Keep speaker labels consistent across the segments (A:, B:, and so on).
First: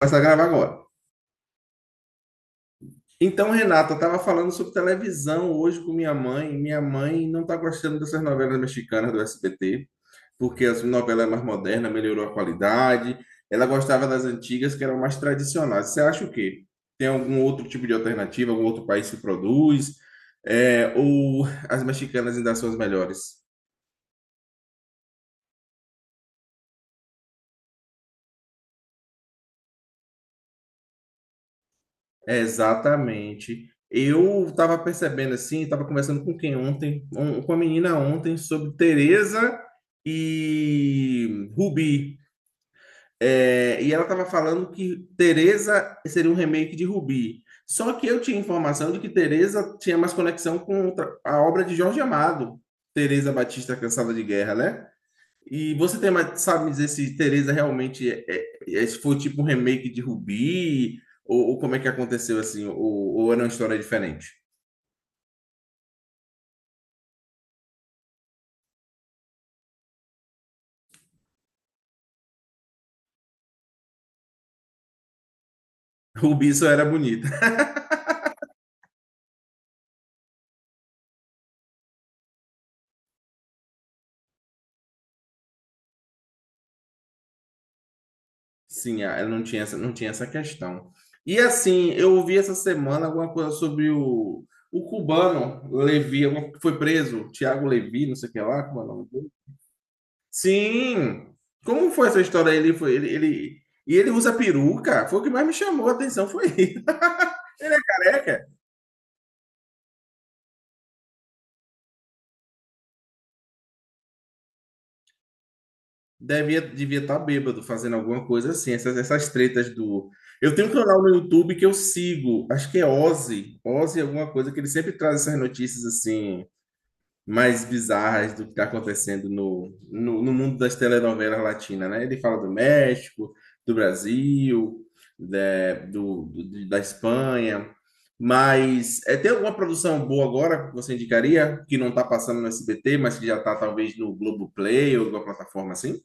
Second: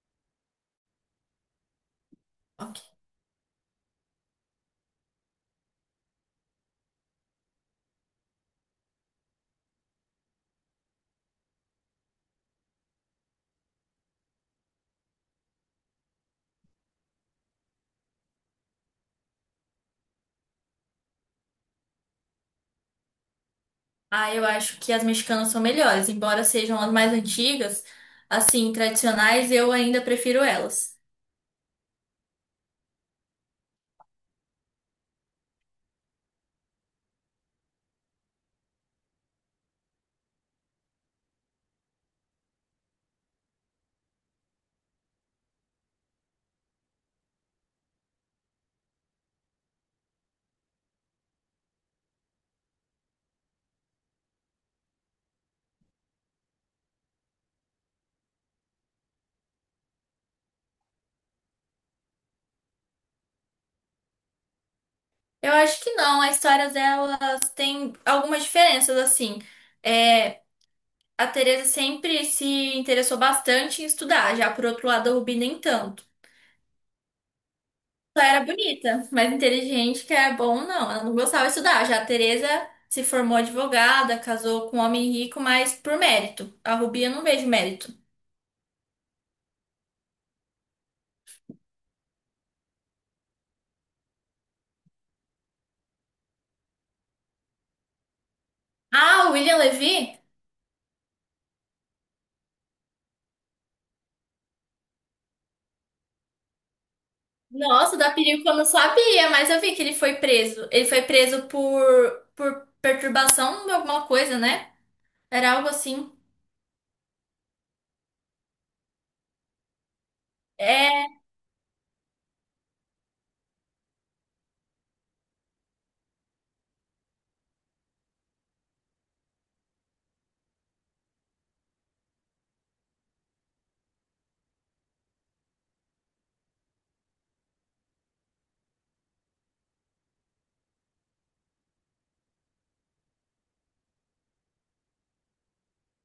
A: Começar a gravar agora.
B: Rock.
A: Então, Renata, eu estava falando sobre televisão hoje com minha mãe. Minha mãe não está gostando dessas novelas mexicanas do SBT, porque as novelas é mais modernas, melhorou a qualidade. Ela gostava das antigas, que eram mais tradicionais. Você acha o quê? Tem algum outro tipo de alternativa? Algum outro país que produz? É, ou as mexicanas ainda são as melhores?
B: Ah, eu acho que as mexicanas são melhores, embora sejam as mais antigas, assim, tradicionais, eu ainda prefiro elas.
A: É, exatamente. Eu estava percebendo assim, estava conversando com quem ontem, com a menina ontem, sobre Teresa e Rubi. É, e ela estava falando que Teresa seria um remake de Rubi. Só que eu tinha informação de que Teresa tinha mais conexão com a obra de Jorge Amado, Teresa Batista Cansada de Guerra, né? E você tem mais, sabe me dizer se Teresa realmente é, se foi tipo um remake de Rubi, ou como é que aconteceu assim, ou era uma história diferente?
B: Eu acho que não, as histórias delas têm algumas diferenças, assim. É, a Teresa sempre se interessou bastante em estudar, já por outro lado, a Rubi nem tanto.
A: Rubi só era bonita.
B: Ela era bonita, mas inteligente, que é bom, não. Ela não gostava de estudar. Já a Teresa se formou advogada, casou com um homem rico, mas por mérito. A Rubi eu não vejo mérito.
A: Sim, ah, ela não tinha essa, não tinha essa questão. E assim, eu ouvi essa semana alguma coisa sobre o cubano Levi, que foi preso, Tiago Levi, não sei o que lá, como é o nome
B: Ah,
A: dele?
B: o William Levy?
A: Sim. Como foi essa história? Ele foi, ele- E ele usa peruca? Foi o que mais me chamou a atenção, foi ele,
B: Nossa, da
A: careca.
B: perícia eu não sabia, mas eu vi que ele foi preso. Ele foi preso por perturbação de alguma coisa, né? Era algo assim.
A: Devia estar bêbado fazendo alguma coisa assim, essas, essas tretas do. Eu tenho um canal
B: É,
A: no YouTube que eu sigo, acho que é Ozzy, Ozzy alguma coisa, que ele sempre traz essas notícias assim, mais bizarras do que está acontecendo no mundo das telenovelas latinas, né? Ele fala do México, do Brasil, da Espanha, mas é, tem alguma produção boa agora que você indicaria, que não está passando no SBT, mas que já está talvez no Globoplay ou alguma plataforma assim?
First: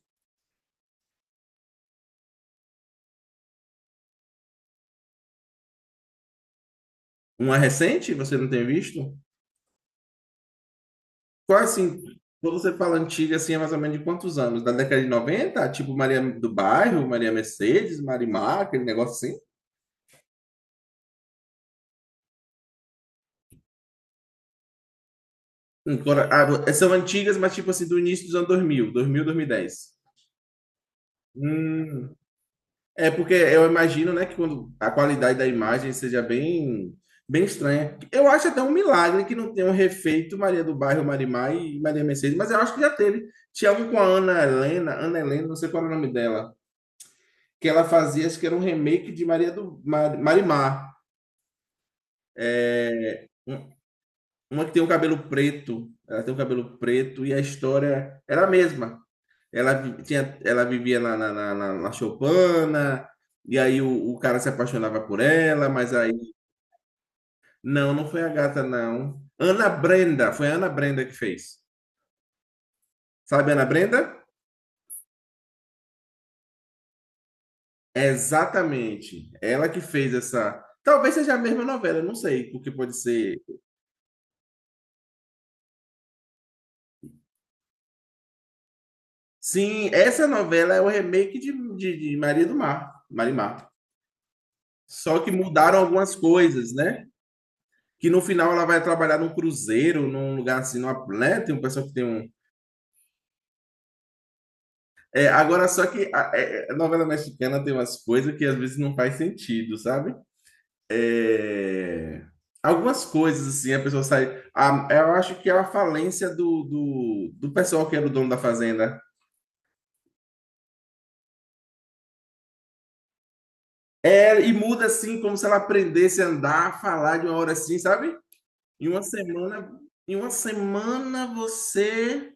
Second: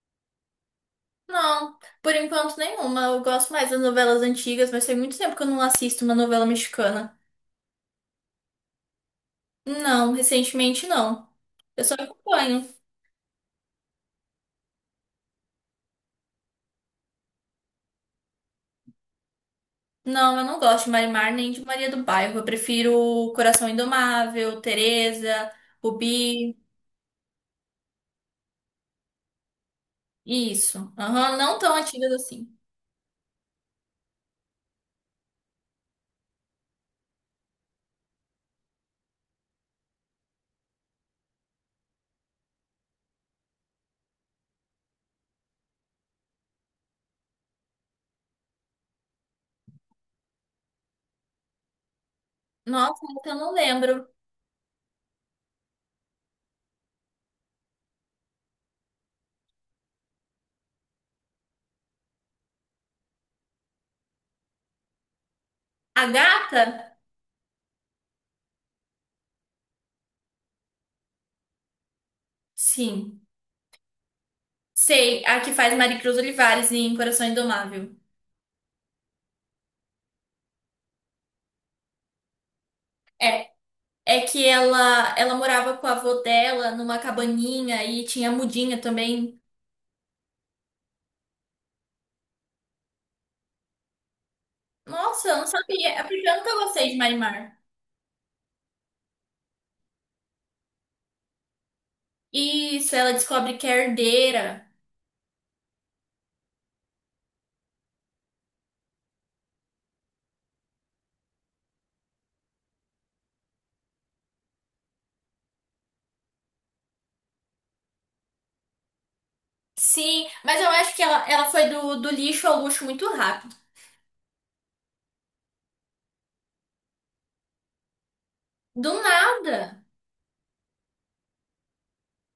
B: não, por enquanto nenhuma. Eu gosto mais das novelas antigas, mas tem muito tempo que eu não assisto uma novela mexicana.
A: Uma recente, você não tem visto?
B: Não, recentemente não.
A: Qual,
B: Eu só
A: assim, quando
B: acompanho.
A: você fala antiga, assim, é mais ou menos de quantos anos? Da década de noventa, tipo Maria do Bairro, Maria Mercedes, Marimar, aquele negócio assim?
B: Não, eu não gosto de Marimar nem de Maria do Bairro. Eu prefiro Coração Indomável, Teresa,
A: Agora,
B: Rubi.
A: ah, são antigas, mas tipo assim, do início dos anos dois mil, dois mil, 2000, 2010.
B: Isso. Aham, não tão antigas
A: Hum,
B: assim.
A: é porque eu imagino, né, que quando a qualidade da imagem seja bem, bem estranha. Eu acho até um milagre que não tenham refeito Maria do Bairro, Marimar e Maria Mercedes, mas eu acho que já teve. Tinha um com a Ana Helena, Ana Helena, não sei qual era o nome dela, que ela fazia, acho que era um remake de Maria do Mar, Marimar.
B: Nossa,
A: É,
B: essa eu não
A: um,
B: lembro.
A: uma que tem o um cabelo preto, ela tem o um cabelo preto e a história era a mesma. Ela, tinha, ela vivia na Chopana, e aí cara se apaixonava por ela, mas
B: A
A: aí.
B: gata?
A: Não, não foi a gata, não. Ana Brenda, foi a Ana Brenda que fez.
B: Sim.
A: Sabe, a Ana Brenda?
B: Sei, a que faz Maricruz Olivares em Coração Indomável.
A: É exatamente. Ela que fez essa. Talvez seja a mesma novela, não sei, porque pode ser.
B: É, é que ela morava com a avó dela numa cabaninha e tinha mudinha também.
A: Sim, essa novela é o remake de Maria do Mar, Marimar. Só
B: Nossa,
A: que
B: eu não
A: mudaram
B: sabia. É
A: algumas
B: porque eu nunca
A: coisas,
B: gostei de
A: né?
B: Marimar.
A: Que no final ela vai trabalhar num cruzeiro, num lugar assim, numa, né? Tem um pessoal que tem um.
B: Isso, ela descobre que é herdeira.
A: É, agora, só que a, é, a novela mexicana tem umas coisas que às vezes não faz sentido, sabe? É... Algumas coisas, assim, a pessoa sai. Eu acho que é a falência do pessoal que era o dono da fazenda.
B: Sim, mas eu acho que ela foi do lixo ao luxo muito rápido.
A: É, e muda assim, como se ela aprendesse a andar, a falar de uma hora assim, sabe? Em
B: Do
A: uma semana,
B: nada.
A: em uma semana, você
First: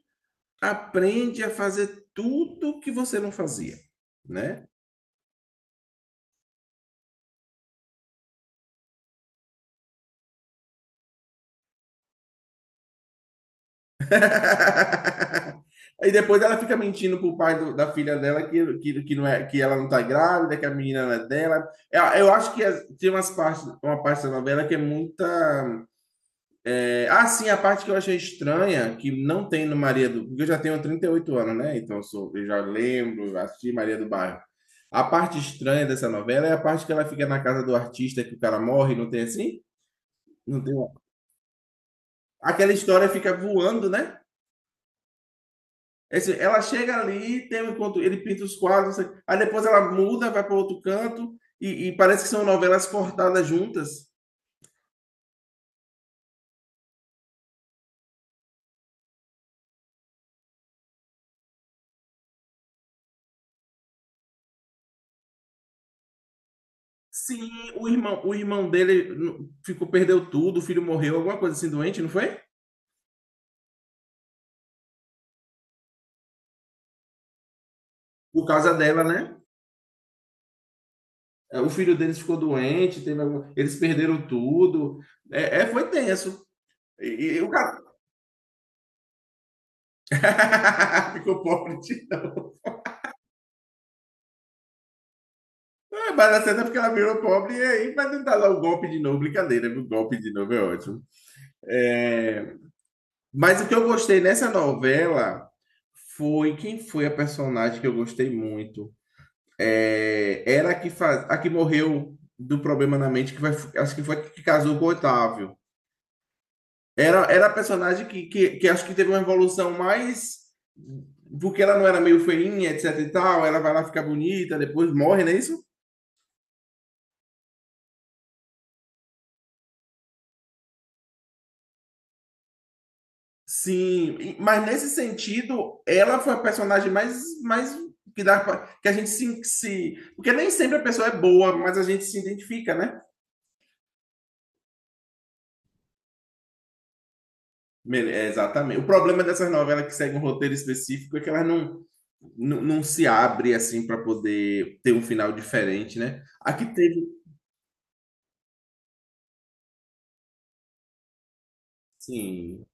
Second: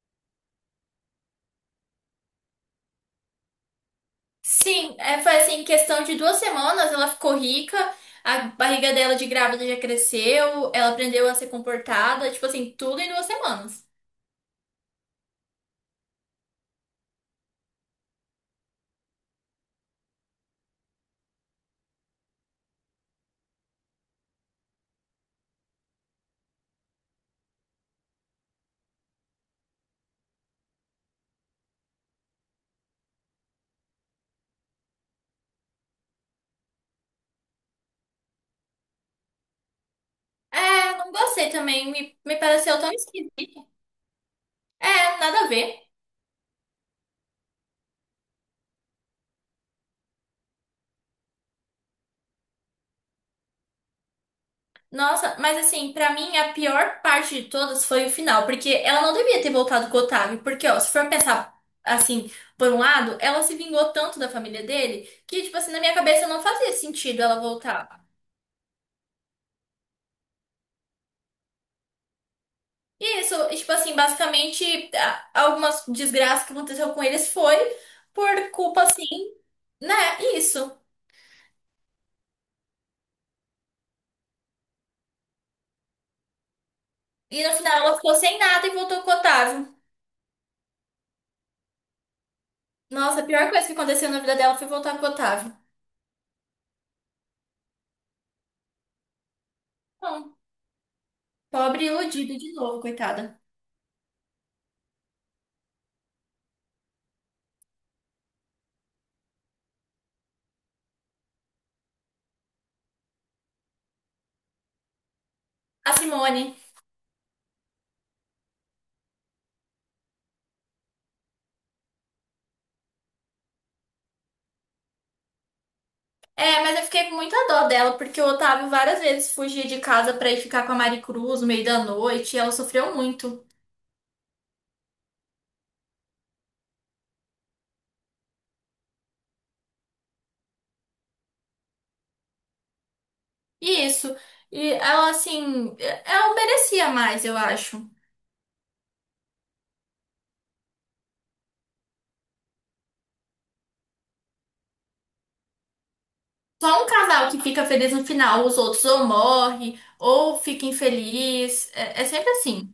A: aprende a fazer tudo que você não fazia, né?
B: Sim, é, foi assim, em questão de duas semanas ela ficou rica, a barriga dela de grávida já cresceu, ela aprendeu a ser comportada, tipo assim, tudo em duas semanas.
A: Aí depois ela fica mentindo pro pai da filha dela não é, que ela não tá grávida, que a menina não é dela. Eu acho que tem umas partes, uma parte da novela que é muita. Ah, sim, a parte que eu achei estranha, que não tem no Maria do... Porque eu já tenho 38 anos, né? Então eu já lembro, assisti Maria do Bairro. A parte estranha dessa novela é a parte que ela fica na casa do artista, que o cara morre, não tem assim? Não tem...
B: É, não gostei também, me
A: Aquela
B: pareceu tão
A: história fica
B: esquisito.
A: voando, né?
B: É, nada a ver.
A: Ela chega ali, tem um encontro, ele pinta os quadros, não sei- aí depois ela muda, vai para outro canto, e parece que são novelas cortadas juntas.
B: Nossa, mas assim, pra mim a pior parte de todas foi o final, porque ela não devia ter voltado com o Otávio, porque ó, se for pensar assim, por um lado, ela se vingou tanto da família dele que, tipo assim, na minha cabeça não fazia sentido ela
A: Sim,
B: voltar.
A: o irmão dele ficou, perdeu tudo, o filho morreu, alguma coisa assim doente, não foi?
B: Isso, e, tipo assim, basicamente, algumas desgraças que aconteceu com eles foi
A: Por
B: por
A: causa
B: culpa,
A: dela,
B: assim,
A: né?
B: né? Isso.
A: É, o filho deles ficou doente, teve algum... eles perderam tudo. É, é foi tenso. E
B: E
A: o
B: no final
A: cara
B: ela ficou sem nada e voltou com o Otávio.
A: ficou pobre de novo.
B: Nossa, a pior coisa que aconteceu na vida dela foi voltar com o Otávio.
A: É, mas a cena é porque ela virou pobre e aí vai tentar dar o golpe de novo. Brincadeira, o golpe de
B: Não,
A: novo é ótimo.
B: pobre e iludida de
A: É...
B: novo, coitada.
A: Mas o que eu gostei nessa novela foi quem foi a personagem que eu gostei muito. É... Era a que, faz... a que morreu do problema na mente, que vai... acho que foi a que casou com o Otávio.
B: A Simone.
A: Era, era a personagem que acho que teve uma evolução mais. Porque ela não era meio feinha, etc e tal, ela vai lá ficar bonita, depois morre, não é isso?
B: É, mas eu fiquei com muita dó dela, porque o Otávio várias vezes fugia de casa pra ir ficar com a Mari Cruz no meio da noite, e ela sofreu muito.
A: Sim, mas nesse sentido, ela foi a personagem mais, mais que dá que a gente se, se. Porque nem sempre a pessoa é boa, mas a gente se identifica, né?
B: E isso. E ela, assim, é, ela merecia mais, eu acho.
A: É, exatamente. O problema dessas novelas que seguem um roteiro específico é que elas não, não, não se abrem assim para poder ter um final diferente, né? Aqui
B: Só um
A: teve.
B: casal que fica feliz no final, os outros ou morre, ou fica infeliz. É, é sempre
A: Sim,
B: assim.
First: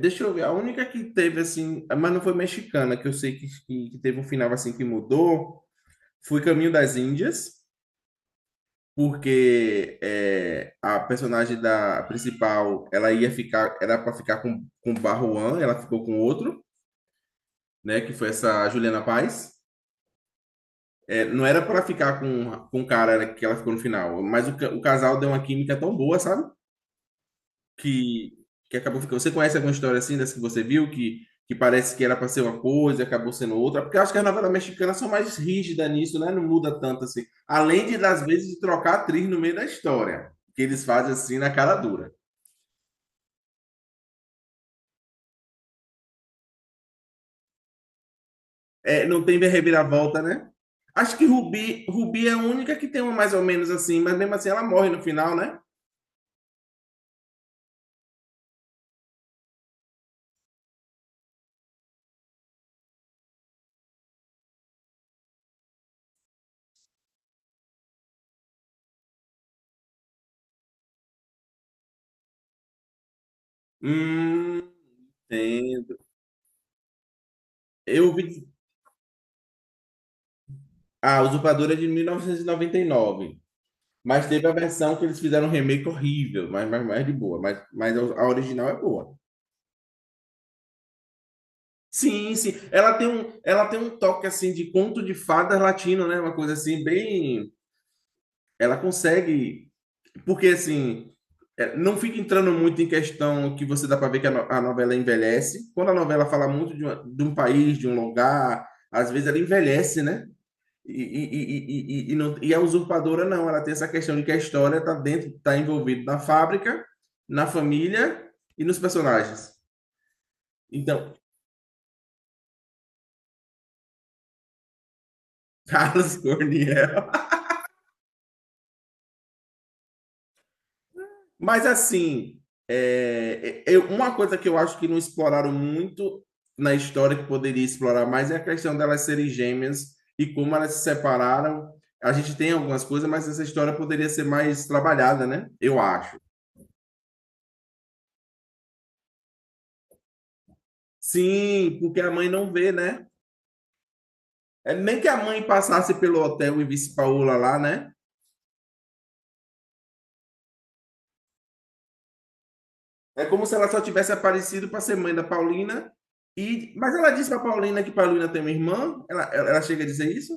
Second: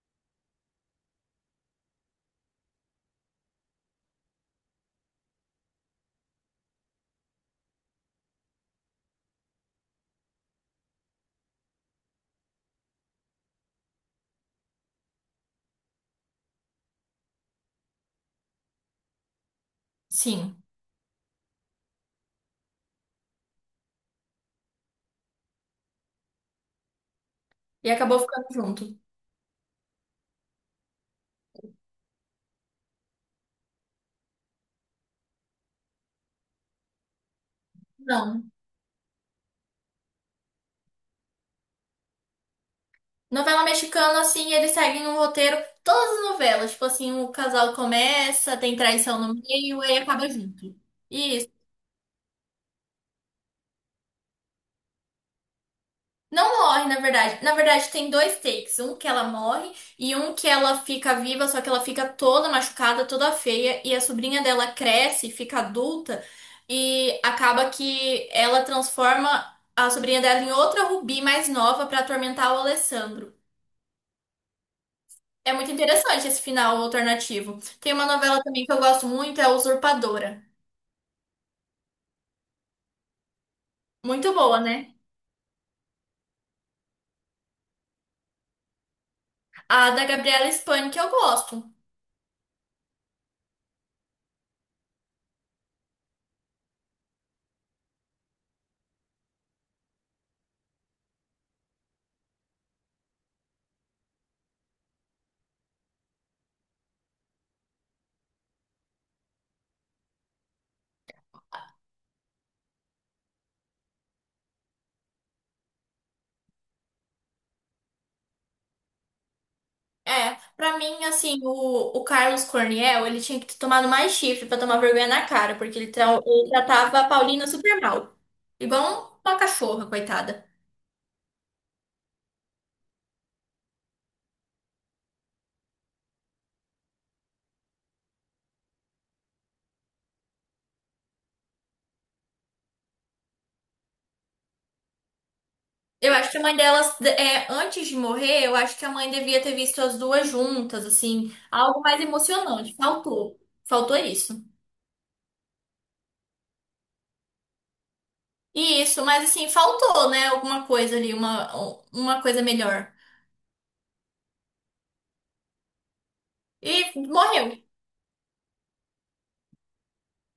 A: deixa eu ver, a única que teve assim, mas não foi mexicana, que eu sei que teve um final assim que mudou, foi Caminho das Índias, porque é, a personagem da principal, ela ia ficar, era para ficar com Barruan, ela ficou com outro, né, que foi essa Juliana Paz.
B: Sim.
A: É, não era para ficar com o cara que ela ficou no final, mas o, o casal deu uma química tão boa, sabe?
B: E acabou
A: Que
B: ficando
A: que
B: junto.
A: acabou ficando. Você conhece alguma história assim dessa que você viu que parece que era para ser uma coisa e acabou sendo outra? Porque eu acho que as novelas mexicanas são mais rígidas nisso, né? Não muda tanto assim. Além de, às
B: Não.
A: vezes, de trocar atriz no meio da história, que eles fazem assim na cara dura.
B: Novela mexicana, assim, eles seguem um roteiro, todas as novelas. Tipo assim, o casal começa, tem
A: É,
B: traição
A: não
B: no
A: tem
B: meio, aí
A: reviravolta,
B: acaba
A: né?
B: junto.
A: Acho que
B: Isso.
A: Rubi, Rubi é a única que tem uma mais ou menos assim, mas mesmo assim ela morre no final, né?
B: Não morre, na verdade. Na verdade, tem dois takes. Um que ela morre e um que ela fica viva, só que ela fica toda machucada, toda feia. E a sobrinha dela cresce, fica adulta e acaba que ela transforma a sobrinha dela em outra Rubi mais nova pra atormentar o Alessandro.
A: Hum,
B: É muito
A: entendo.
B: interessante esse final alternativo. Tem uma
A: Eu
B: novela
A: vi.
B: também que eu gosto muito, é a Usurpadora.
A: Ah, Usurpadora é de 1999. Mas
B: Muito
A: teve a
B: boa, né?
A: versão que eles fizeram um remake horrível, mas de boa. Mas a original é boa.
B: A da Gabriela Spani que eu gosto.
A: Sim, sim. Ela tem um toque assim de conto de fadas latino, né? Uma coisa assim, bem. Ela consegue. Porque assim. É, não fica entrando muito em questão que você dá para ver que a, a novela envelhece. Quando a novela fala muito de, de um país, de um lugar, às vezes ela envelhece, né? E, e, e, não, e a usurpadora não, ela tem essa questão de que a história está dentro, está envolvida na fábrica, na família e nos personagens.
B: É, pra mim,
A: Então,
B: assim, o Carlos Corniel, ele tinha que ter tomado mais chifre pra tomar vergonha na cara, porque ele,
A: Carlos
B: ele tratava a
A: Corniel.
B: Paulina super mal. Igual uma cachorra, coitada.
A: Mas assim, é, eu, uma coisa que eu acho que não exploraram muito na história que poderia explorar mais é a questão delas serem gêmeas e como elas se separaram. A gente tem algumas coisas, mas essa história poderia ser mais trabalhada, né? Eu
B: Eu
A: acho.
B: acho que a mãe delas, é, antes de morrer, eu acho que a mãe devia ter visto as duas juntas, assim,
A: Sim,
B: algo
A: porque
B: mais
A: a mãe não vê,
B: emocionante.
A: né?
B: Faltou. Faltou isso.
A: É nem que a mãe passasse pelo hotel e visse Paola lá, né?
B: E isso, mas assim, faltou, né? Alguma coisa ali, uma coisa melhor.
A: É como se ela só tivesse aparecido para ser mãe da Paulina. E...
B: E
A: mas ela disse para
B: morreu.
A: Paulina que Paulina tem uma irmã? Ela, ela chega a dizer isso?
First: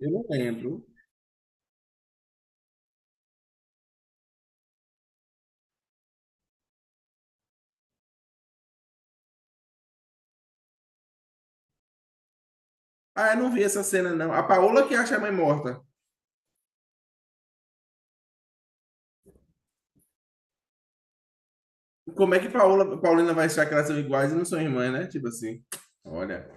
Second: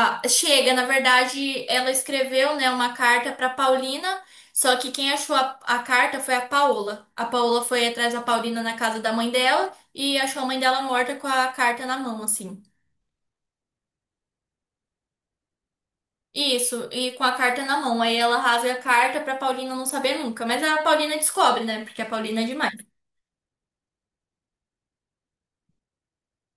A: Eu não
B: chega,
A: lembro.
B: na verdade, ela escreveu, né, uma carta para Paulina, só que quem achou a carta foi a Paola. A Paola foi atrás da Paulina na casa da mãe dela e achou a mãe dela morta com a carta na mão, assim.
A: Ah, eu não vi essa cena, não. A Paola que acha a mãe morta.
B: Isso, e com a carta na mão. Aí ela rasga a carta pra Paulina não saber nunca. Mas a Paulina descobre, né? Porque a
A: Como é
B: Paulina é
A: que
B: demais.
A: Paola, Paulina vai achar que elas são iguais e não são irmãs, né? Tipo assim. Olha.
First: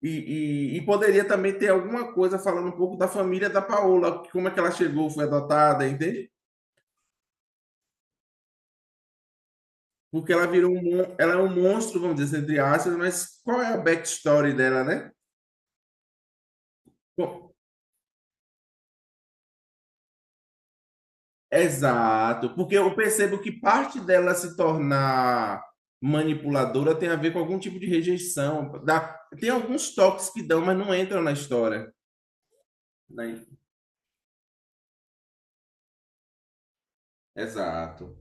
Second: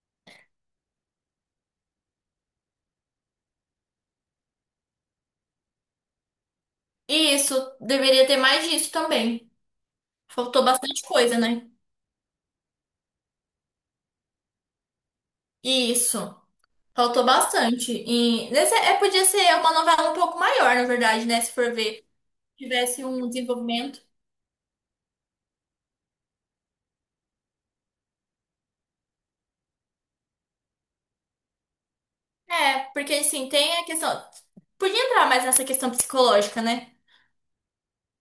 A: Poderia também ter alguma coisa falando um pouco da família da Paola, como é que ela chegou, foi adotada, entende?
B: Isso, deveria ter mais disso também.
A: Porque ela
B: Faltou
A: virou um,
B: bastante
A: ela é
B: coisa,
A: um
B: né?
A: monstro, vamos dizer, assim, entre aspas, mas qual é a backstory dela, né?
B: Isso. Faltou
A: Bom,
B: bastante. E nesse, é, podia ser uma novela um pouco maior, na verdade, né? Se for ver,
A: exato, porque eu
B: tivesse um
A: percebo que parte
B: desenvolvimento.
A: dela se tornar manipuladora tem a ver com algum tipo de rejeição. Dá, tem alguns toques que dão, mas não entram na história.
B: É, porque assim,
A: Né?
B: tem a questão. Podia entrar mais nessa questão psicológica, né?
A: Exato.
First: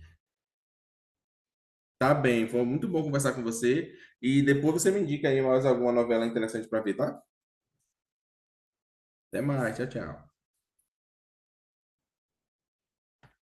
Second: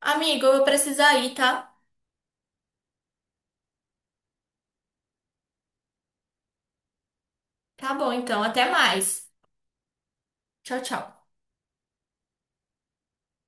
B: Amigo, eu vou precisar ir, tá?
A: Tá bem, foi muito bom conversar com você. E depois você me indica aí mais alguma novela interessante para ver, tá?
B: Tá bom, então. Até mais.
A: Até mais, tchau, tchau.
B: Tchau, tchau.